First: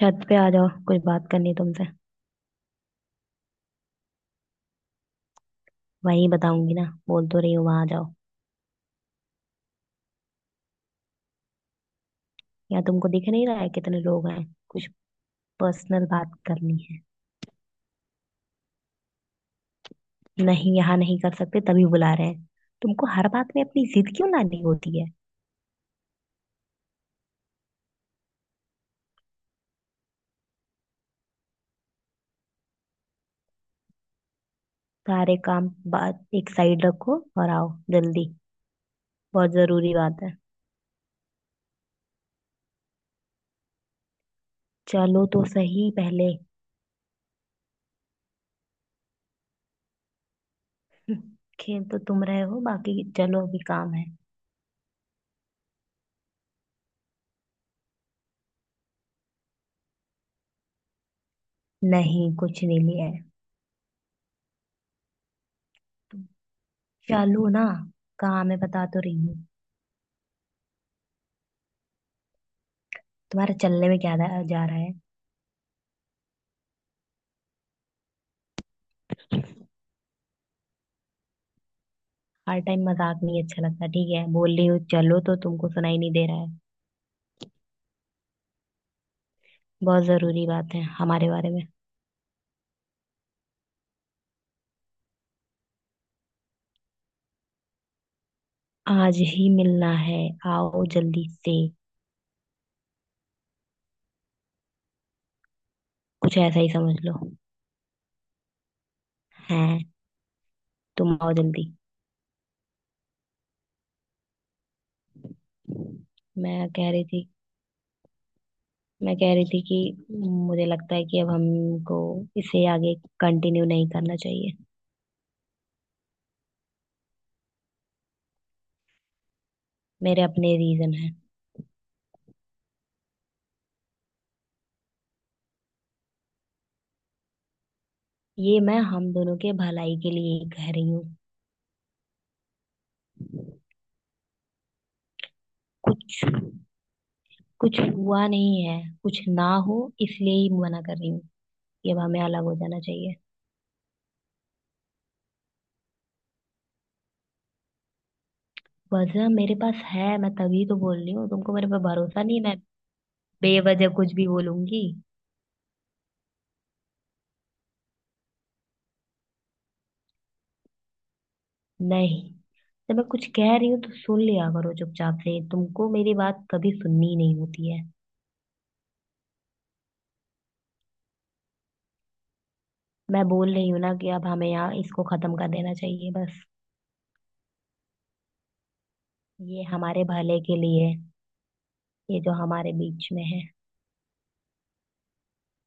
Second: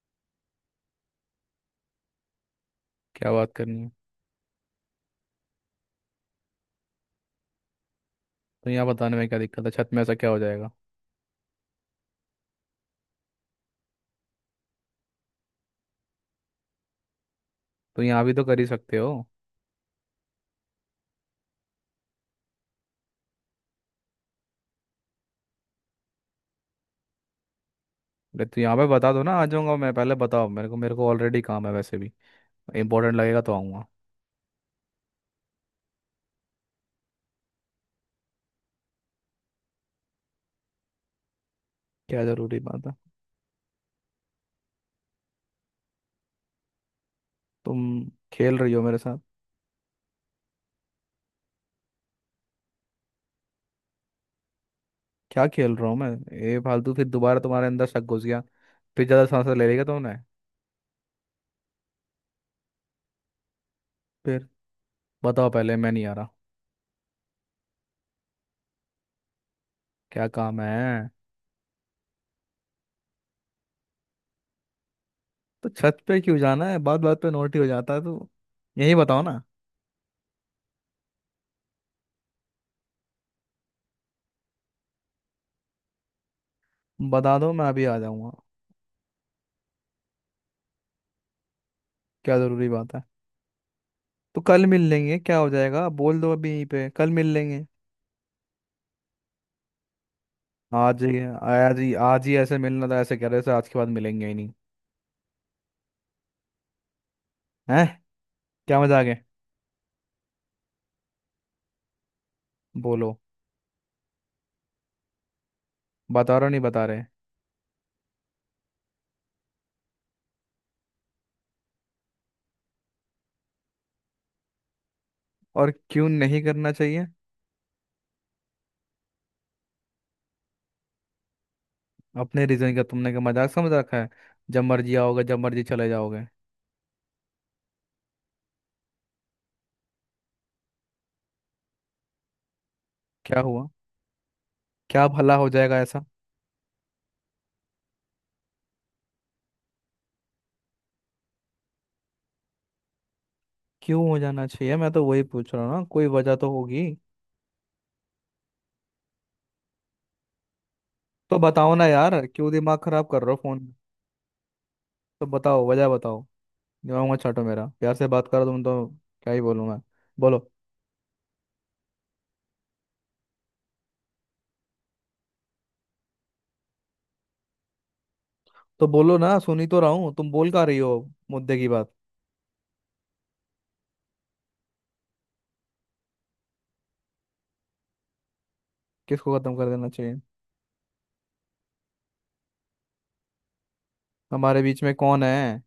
छत पे आ जाओ। कुछ बात करनी है तुमसे। क्या बात करनी है। वही बताऊंगी ना, बोल तो रही हो वहां जाओ। तो यहाँ बताने में क्या दिक्कत है, छत में ऐसा क्या हो जाएगा। यहाँ तुमको दिख नहीं रहा है कितने लोग हैं। कुछ पर्सनल बात करनी तो यहाँ भी तो कर ही सकते हो। है। नहीं, यहाँ नहीं कर सकते तभी बुला रहे हैं। तुमको हर बात में अपनी जिद क्यों लानी होती है? अरे तो यहाँ पे बता दो ना, आ जाऊंगा मैं। पहले बताओ मेरे को ऑलरेडी काम है वैसे भी। इंपॉर्टेंट लगेगा तो आऊँगा। सारे काम बात एक साइड रखो और आओ जल्दी। बहुत जरूरी बात है। क्या ज़रूरी बात है। चलो तो सही पहले। तुम खेल रही हो मेरे साथ? हम्म। खेल तो तुम रहे हो, बाकी चलो अभी काम है। क्या खेल रहा हूँ मैं? ये फालतू फिर दोबारा तुम्हारे अंदर शक घुस गया। फिर ज़्यादा सांस ले लेगा तुमने। नहीं, कुछ नहीं लिया है। फिर बताओ पहले, मैं नहीं आ तुम रहा। चलो ना, काम है बता तो रही हूँ। क्या काम है। तुम्हारा चलने में क्या जा जा रहा है? तो छत पे क्यों जाना है, बात बात पे नोट ही हो जाता है तो। यही बताओ ना। हर टाइम मजाक नहीं अच्छा लगता, ठीक है? बोल रही हूँ चलो तो, तुमको सुनाई नहीं दे रहा है? बता दो मैं अभी आ जाऊँगा। बहुत जरूरी बात है हमारे बारे में। क्या ज़रूरी बात है। तो कल मिल लेंगे, क्या हो जाएगा, बोल दो अभी यहीं पे, कल मिल लेंगे। आज ही मिलना है, आओ आज ही जल्दी से। आज ही आज ही ऐसे मिलना था, ऐसे कह रहे थे आज के बाद मिलेंगे ही नहीं। कुछ ऐसा ही समझ लो। हैं? क्या मजा आ गया। हैं। तुम आओ जल्दी। बोलो। बता रहे हो नहीं मैं बता कह रहे। रही थी मैं कह रही थी कि मुझे लगता है कि अब हमको इसे आगे कंटिन्यू नहीं करना चाहिए। और क्यों नहीं करना चाहिए। मेरे अपने रीजन है। अपने रीजन का तुमने क्या मजाक समझ रखा है। जब मर्जी आओगे जब मर्जी चले जाओगे। ये मैं हम दोनों के भलाई के लिए ही कह रही हूँ। क्या हुआ? क्या भला हो जाएगा ऐसा। कुछ कुछ हुआ नहीं है। कुछ ना हो इसलिए ही मना कर रही हूँ। ये अब हमें अलग हो जाना चाहिए। क्यों हो जाना चाहिए, मैं तो वही पूछ रहा हूँ ना, कोई वजह तो होगी। वजह मेरे पास है, मैं तभी तो बोल रही हूँ। तो तुमको मेरे बताओ पे ना भरोसा यार, नहीं है, क्यों मैं दिमाग खराब कर रहे हो फोन। बेवजह कुछ भी बोलूंगी? तो बताओ, वजह बताओ। दिमाग मत चाटो मेरा, प्यार से बात करो तुम तो। क्या ही बोलूँ मैं। बोलो। नहीं। जब मैं कुछ कह रही हूँ तो सुन लिया करो चुपचाप से, तुमको मेरी बात कभी सुननी ही नहीं होती है। तो बोलो ना, सुनी तो रहा हूँ, तुम बोल का रही हो मुद्दे की बात। मैं बोल रही हूँ ना कि अब हमें यहाँ इसको खत्म कर देना चाहिए, बस। किसको खत्म ये कर देना हमारे चाहिए। भले के लिए है, ये जो हमारे बीच में है। हमारे बीच में कौन है।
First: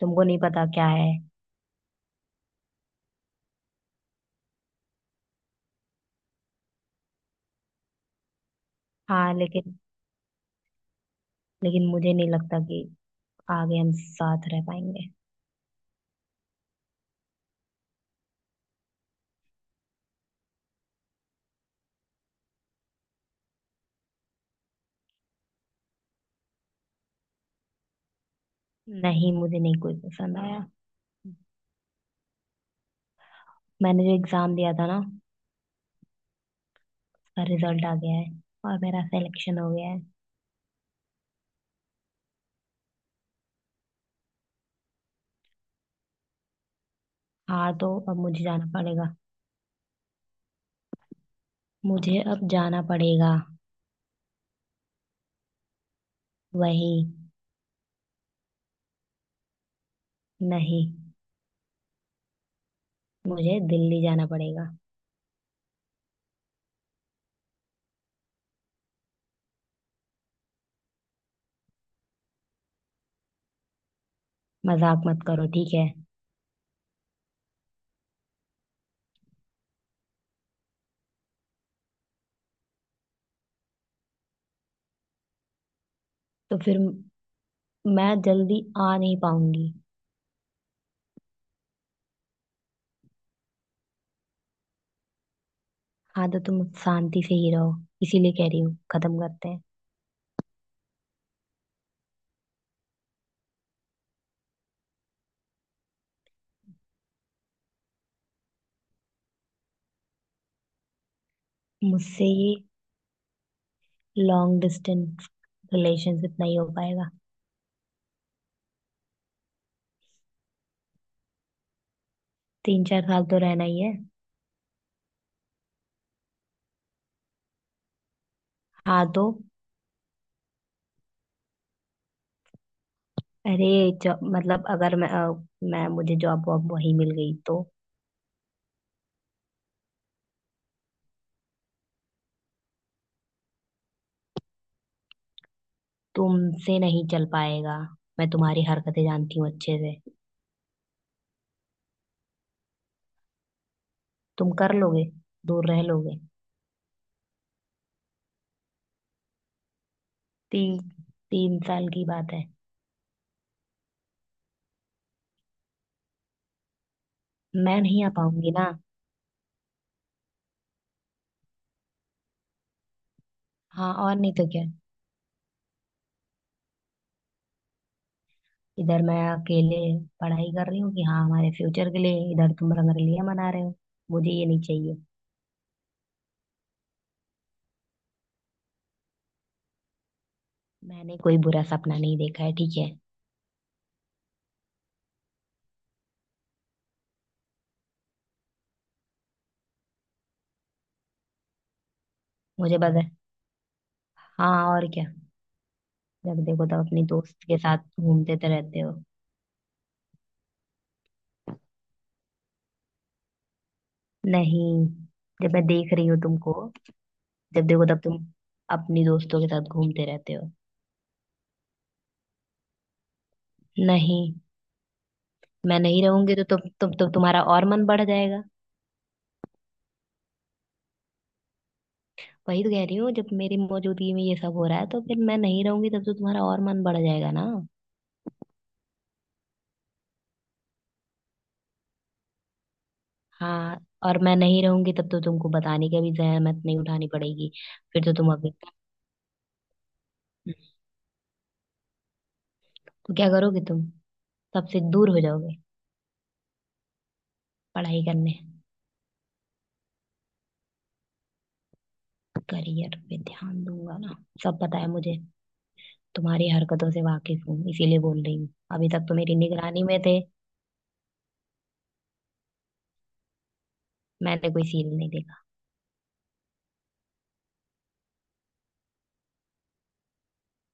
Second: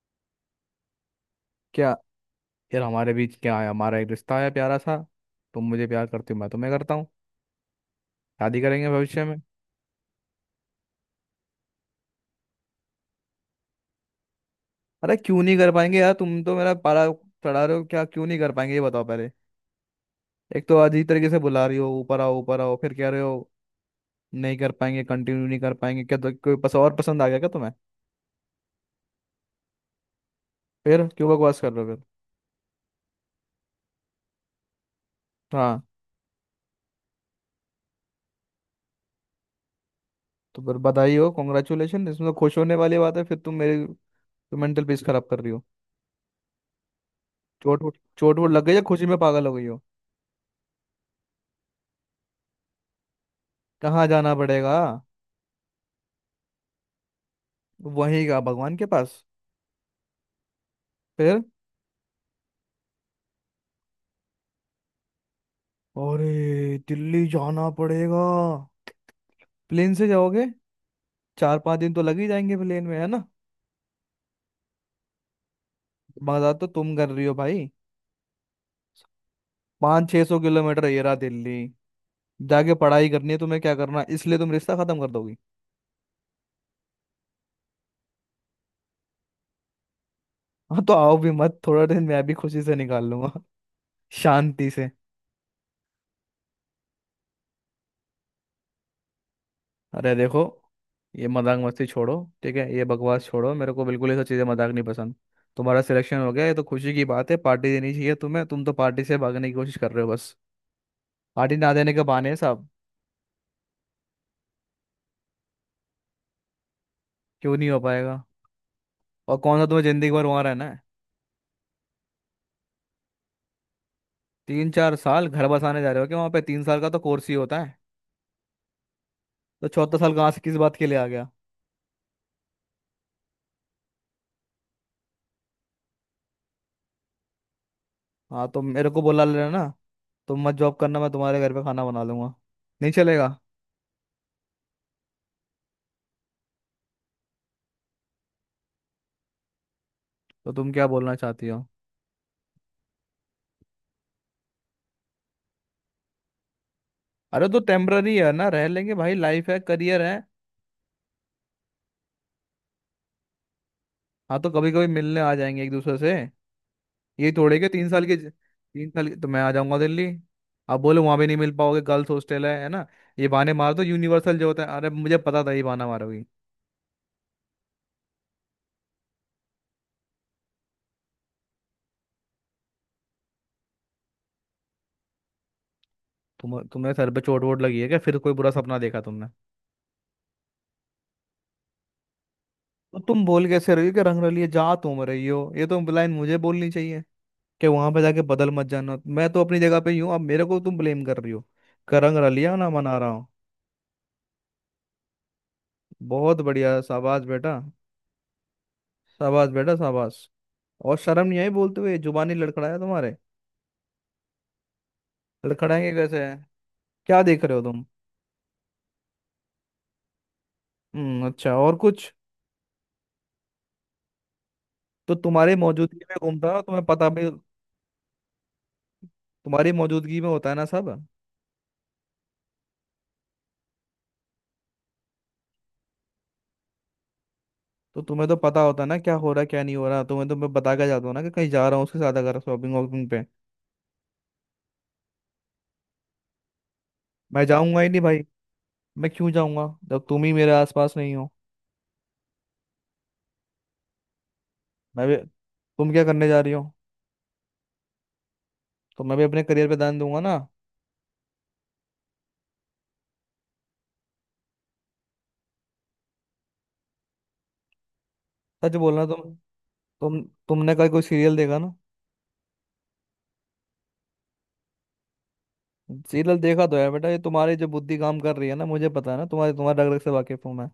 तुमको नहीं पता क्या है? क्या? यार हमारे बीच क्या है, हमारा एक रिश्ता है प्यारा सा। तुम मुझे प्यार करती हो, मैं तुम्हें करता हूँ। शादी करेंगे भविष्य हाँ में। लेकिन, लेकिन मुझे नहीं लगता कि आगे हम साथ रह पाएंगे। अरे क्यों नहीं कर पाएंगे यार, तुम तो मेरा पारा चढ़ा रहे हो क्या। क्यों नहीं कर पाएंगे ये बताओ पहले। एक तो अजीब तरीके से बुला रही हो, ऊपर आओ ऊपर आओ, फिर कह रहे हो नहीं कर पाएंगे, कंटिन्यू नहीं कर पाएंगे। क्या तो कोई पस और पसंद आ गया क्या तुम्हें। नहीं, मुझे नहीं कोई पसंद आया। फिर क्यों बकवास कर रहे हो फिर। मैंने जो एग्जाम दिया था ना उसका हाँ रिजल्ट आ गया है और मेरा सिलेक्शन हो गया है। तो फिर बधाई हो, कॉन्ग्रेचुलेशन, इसमें तो खुश होने वाली बात है, फिर तुम मेरी तो मेंटल पीस खराब कर रही हो। हाँ, तो अब चोट मुझे वोट लग जाना गई या खुशी पड़ेगा। में पागल हो गई हो। मुझे अब जाना पड़ेगा। कहाँ जाना पड़ेगा। वही। वहीं का भगवान के पास? नहीं, फिर? मुझे दिल्ली जाना पड़ेगा। अरे दिल्ली जाना पड़ेगा। प्लेन से जाओगे? चार पांच दिन तो लग ही जाएंगे प्लेन में, है ना। मजाक मत करो, ठीक है? मजा तो तुम कर रही हो भाई। पाँच छह सौ किलोमीटर ये रहा दिल्ली। जाके पढ़ाई करनी है तुम्हें, क्या करना है, इसलिए तुम रिश्ता खत्म कर दोगी। तो फिर मैं जल्दी आ नहीं पाऊंगी। हाँ तो आओ भी मत, थोड़ा दिन मैं भी खुशी से निकाल लूंगा शांति से। हाँ तो तुम शांति से ही रहो, इसीलिए कह रही हूँ खत्म करते हैं। अरे देखो, ये मजाक मस्ती छोड़ो। ठीक है, ये बकवास छोड़ो, मेरे को बिल्कुल ये सब चीज़ें मजाक नहीं पसंद। तुम्हारा सिलेक्शन हो गया, ये तो खुशी की बात है, पार्टी देनी चाहिए तुम्हें, तुम तो पार्टी से भागने की कोशिश कर रहे हो बस। पार्टी ना देने के मुझसे बहाने हैं ये साहब। लॉन्ग डिस्टेंस रिलेशनशिप नहीं हो पाएगा। क्यों नहीं हो पाएगा। और कौन सा तुम्हें जिंदगी भर वहाँ रहना है। तीन चार साल तो रहना ही है। तीन चार साल घर बसाने जा रहे हो क्या वहाँ पे, तीन साल का तो कोर्स ही होता है। हाँ तो, तो चौथा साल कहाँ से किस बात के लिए आ गया। अरे जॉब, मतलब अगर मैं मुझे जॉब वॉब वही मिल गई तो? हाँ तो मेरे को बुला लेना ना। तुम मत जॉब करना, मैं तुम्हारे घर पे खाना बना लूंगा। नहीं चलेगा? तुमसे नहीं चल पाएगा। मैं तुम्हारी हरकतें जानती हूँ अच्छे से। तो तुम क्या बोलना चाहती हो। तुम कर लोगे, दूर रह लोगे? अरे तो टेम्पररी है ना, रह लेंगे भाई, लाइफ है, करियर है। तीन तीन साल की बात है। हाँ तो कभी कभी मिलने आ जाएंगे एक दूसरे से। ये थोड़े के मैं तीन नहीं साल आ के, पाऊंगी ना। तीन साल के तो मैं आ जाऊंगा दिल्ली। आप बोलो वहां भी नहीं मिल पाओगे, गर्ल्स हॉस्टल है ना। ये बहाने मार दो हाँ, और नहीं यूनिवर्सल जो तो होता क्या। है, अरे मुझे पता था ये बहाना मारोगी। इधर मैं अकेले पढ़ाई कर रही हूँ कि हाँ हमारे फ्यूचर के लिए, इधर तुम रंगरेलियां मना रहे हो। मुझे ये नहीं चाहिए। तुम, तुम्हें सर पे चोट वोट लगी है क्या, फिर कोई बुरा सपना देखा तुमने? मैंने कोई बुरा सपना नहीं देखा है, ठीक है? तो तुम बोल कैसे रही हो कि रंग रलिए जा तुम रही हो, ये तो लाइन मुझे बोलनी चाहिए कि वहां पे जाके बदल मत जाना, मैं तो अपनी जगह पे ही हूँ, अब मेरे को तुम ब्लेम कर रही हो कि रंग रलिया ना मुझे मना बस, रहा हूँ। हाँ और क्या। बहुत जब देखो बढ़िया, तब अपनी शाबाश दोस्त बेटा। के साथ घूमते तो रहते हो। शाबाश बेटा, शाबाश। और शर्म नहीं आई बोलते हुए, जुबानी लड़खड़ाया तुम्हारे। नहीं, जब मैं लड़खड़ाएंगे देख रही हूँ कैसे है। तुमको। क्या देख रहे हो जब तुम। देखो तब तुम अपनी दोस्तों के साथ घूमते रहते हो। हम्म, अच्छा, और कुछ। नहीं। तो तुम्हारी मैं मौजूदगी नहीं में रहूंगी तो घूमता तुम है, तुम्हें तुम पता तो भी। तुम्हारा और मन बढ़ जाएगा। तुम्हारी मौजूदगी में होता है ना सब। वही तो कह रही हूँ, जब मेरी मौजूदगी में ये सब हो रहा है तो फिर मैं नहीं रहूंगी तब तो तुम्हारा और मन बढ़ जाएगा ना। तो तुम्हें तो पता होता है ना क्या हो रहा है क्या नहीं हो रहा, तुम्हें तो मैं बता के जाता हूँ ना कि कहीं जा रहा हूँ उसके साथ अगर शॉपिंग वॉपिंग पे। हाँ, और मैं नहीं रहूंगी तब तो तुमको बताने की भी जहमत नहीं उठानी मैं पड़ेगी। जाऊंगा ही नहीं फिर तो भाई। तुम अभी मैं क्यों जाऊंगा जब तुम ही मेरे तो आसपास नहीं हो। क्या करोगे तुम? सबसे मैं दूर भी, हो जाओगे? तुम क्या करने जा रही हो। पढ़ाई करने। तो मैं भी अपने करियर पे ध्यान दूंगा ना। करियर पे ध्यान दूंगा ना, सब पता है मुझे। तुम्हारी हरकतों से वाकिफ हूँ, इसीलिए बोल रही हूँ सच अभी बोलना तक तो तुम। मेरी निगरानी में थे। तुम तुमने कल कोई सीरियल देखा ना। मैंने कोई सीन नहीं देखा। सीरियल देखा तो है बेटा, ये तुम्हारी जो बुद्धि काम कर रही है ना, मुझे पता है ना, तुम्हारे तुम्हारे रग रग से वाकिफ हूँ मैं।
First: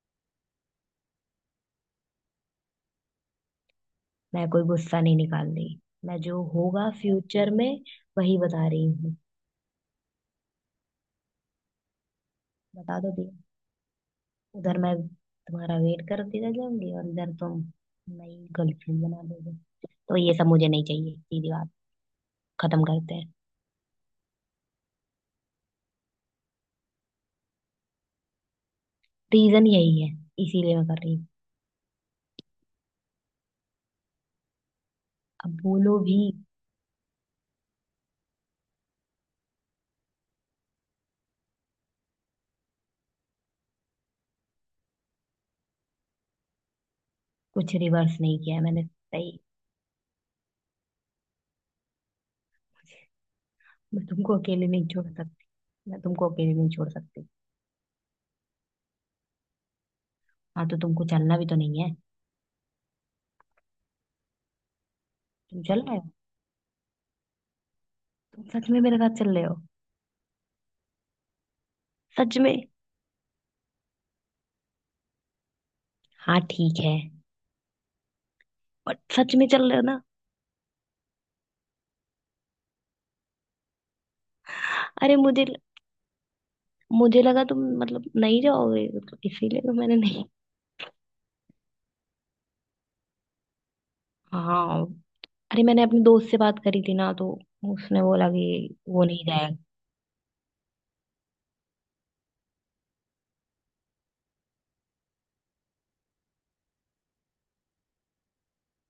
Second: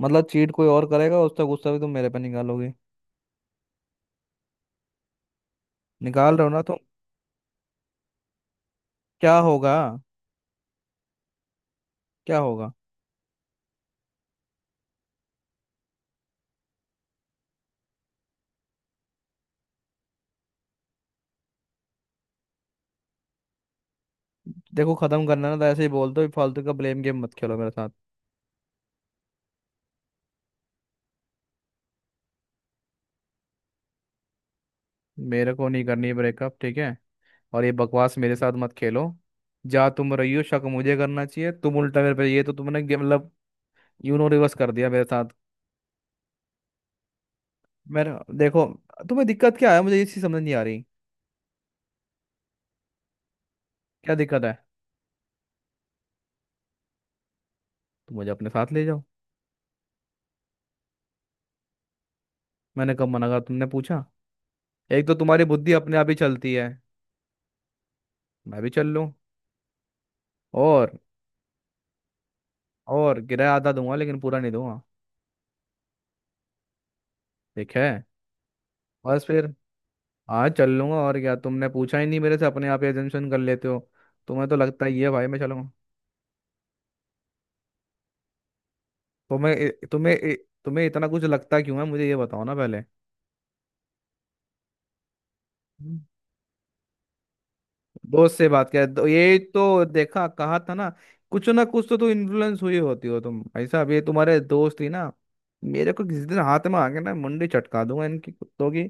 मतलब चीट कोई और करेगा, उसका गुस्सा भी तुम मेरे पे निकालोगे। मैं कोई गुस्सा नहीं निकाल रही। मैं निकाल जो रहे हो ना तो। होगा फ्यूचर में वही बता रही हूँ। क्या होगा। क्या होगा। बता दो भैया। उधर मैं तुम्हारा वेट करती रह जाऊंगी और इधर तुम नई गर्लफ्रेंड बना दोगे। तो ये सब मुझे नहीं चाहिए, सीधी बात, खत्म करते हैं। देखो खत्म करना है ना तो ऐसे ही बोल दो, फालतू का ब्लेम गेम मत खेलो मेरे साथ। रीजन यही है, इसीलिए मैं कर रही हूँ। अब मेरे को नहीं बोलो करनी भी। ब्रेकअप, ठीक है। और ये बकवास मेरे साथ मत खेलो। जा तुम रही हो, शक मुझे करना चाहिए, तुम उल्टा मेरे पे, ये तो तुमने गे- मतलब यूनो रिवर्स कर दिया मेरे साथ। कुछ मेरे रिवर्स नहीं किया है देखो, मैंने, तुम्हें सही। दिक्कत क्या है, मुझे ये चीज समझ नहीं आ रही। मैं क्या तुमको दिक्कत है। अकेले नहीं छोड़ सकती। मैं तुमको अकेले नहीं छोड़ सकती। तुम मुझे अपने साथ ले जाओ। हाँ तो तुमको चलना भी तो नहीं है। मैंने कब मना कहा, तुमने पूछा? एक तो तुम्हारी तुम बुद्धि चल रहे अपने हो? आप ही चलती है। तुम मैं सच भी में चल मेरे लूँ। साथ चल रहे हो? और सच में? और किराया आधा दूंगा लेकिन पूरा नहीं दूंगा। हाँ ठीक है। ठीक है। और बस सच में फिर। चल रहे हो ना? आज चल लूंगा, और क्या, तुमने पूछा ही नहीं मेरे से, अपने आप एजम्पशन कर लेते हो। तुम्हें तो लगता ही है अरे भाई मैं मुझे चलूंगा। मुझे लगा तुम मतलब नहीं जाओगे, मतलब इसीलिए तुम्हें तो मैंने नहीं। तुम्हें तुम्हें इतना कुछ लगता क्यों है मुझे, ये बताओ ना पहले। हाँ, अरे मैंने अपने हम्म। दोस्त से बात करी थी ना तो उसने बोला दोस्त कि से बात कर वो तो नहीं ये जाएगा। तो देखा कहा था ना, कुछ ना कुछ तो तू इन्फ्लुएंस हुई होती हो तुम ऐसा, अब ये तुम्हारे दोस्त ही ना मेरे को किसी दिन हाथ में आके ना, मुंडी चटका दूंगा इनकी, कुत्तों की।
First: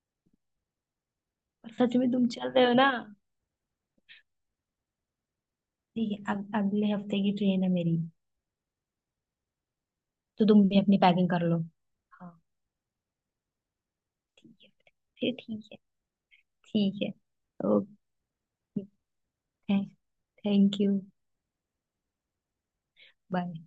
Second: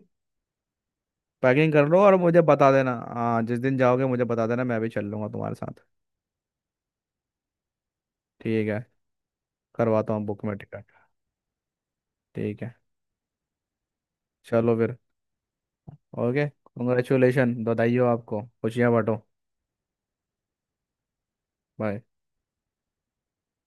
पर पैकिंग कर सच लो में और तुम मुझे चल रहे बता हो ना? देना, हाँ, जिस दिन जाओगे मुझे बता देना, मैं भी चल लूँगा तुम्हारे साथ। ठीक है, अगले हफ्ते की ट्रेन है मेरी। ठीक है, करवाता हूँ बुक तो में तुम भी टिकट। अपनी पैकिंग कर लो। हाँ ठीक है, ठीक है चलो फिर। फिर। ठीक है। ओके। ठीक है। Congratulation, okay. बधाई हो आपको, खुशियाँ बांटो। Thank you. बाय। बाय।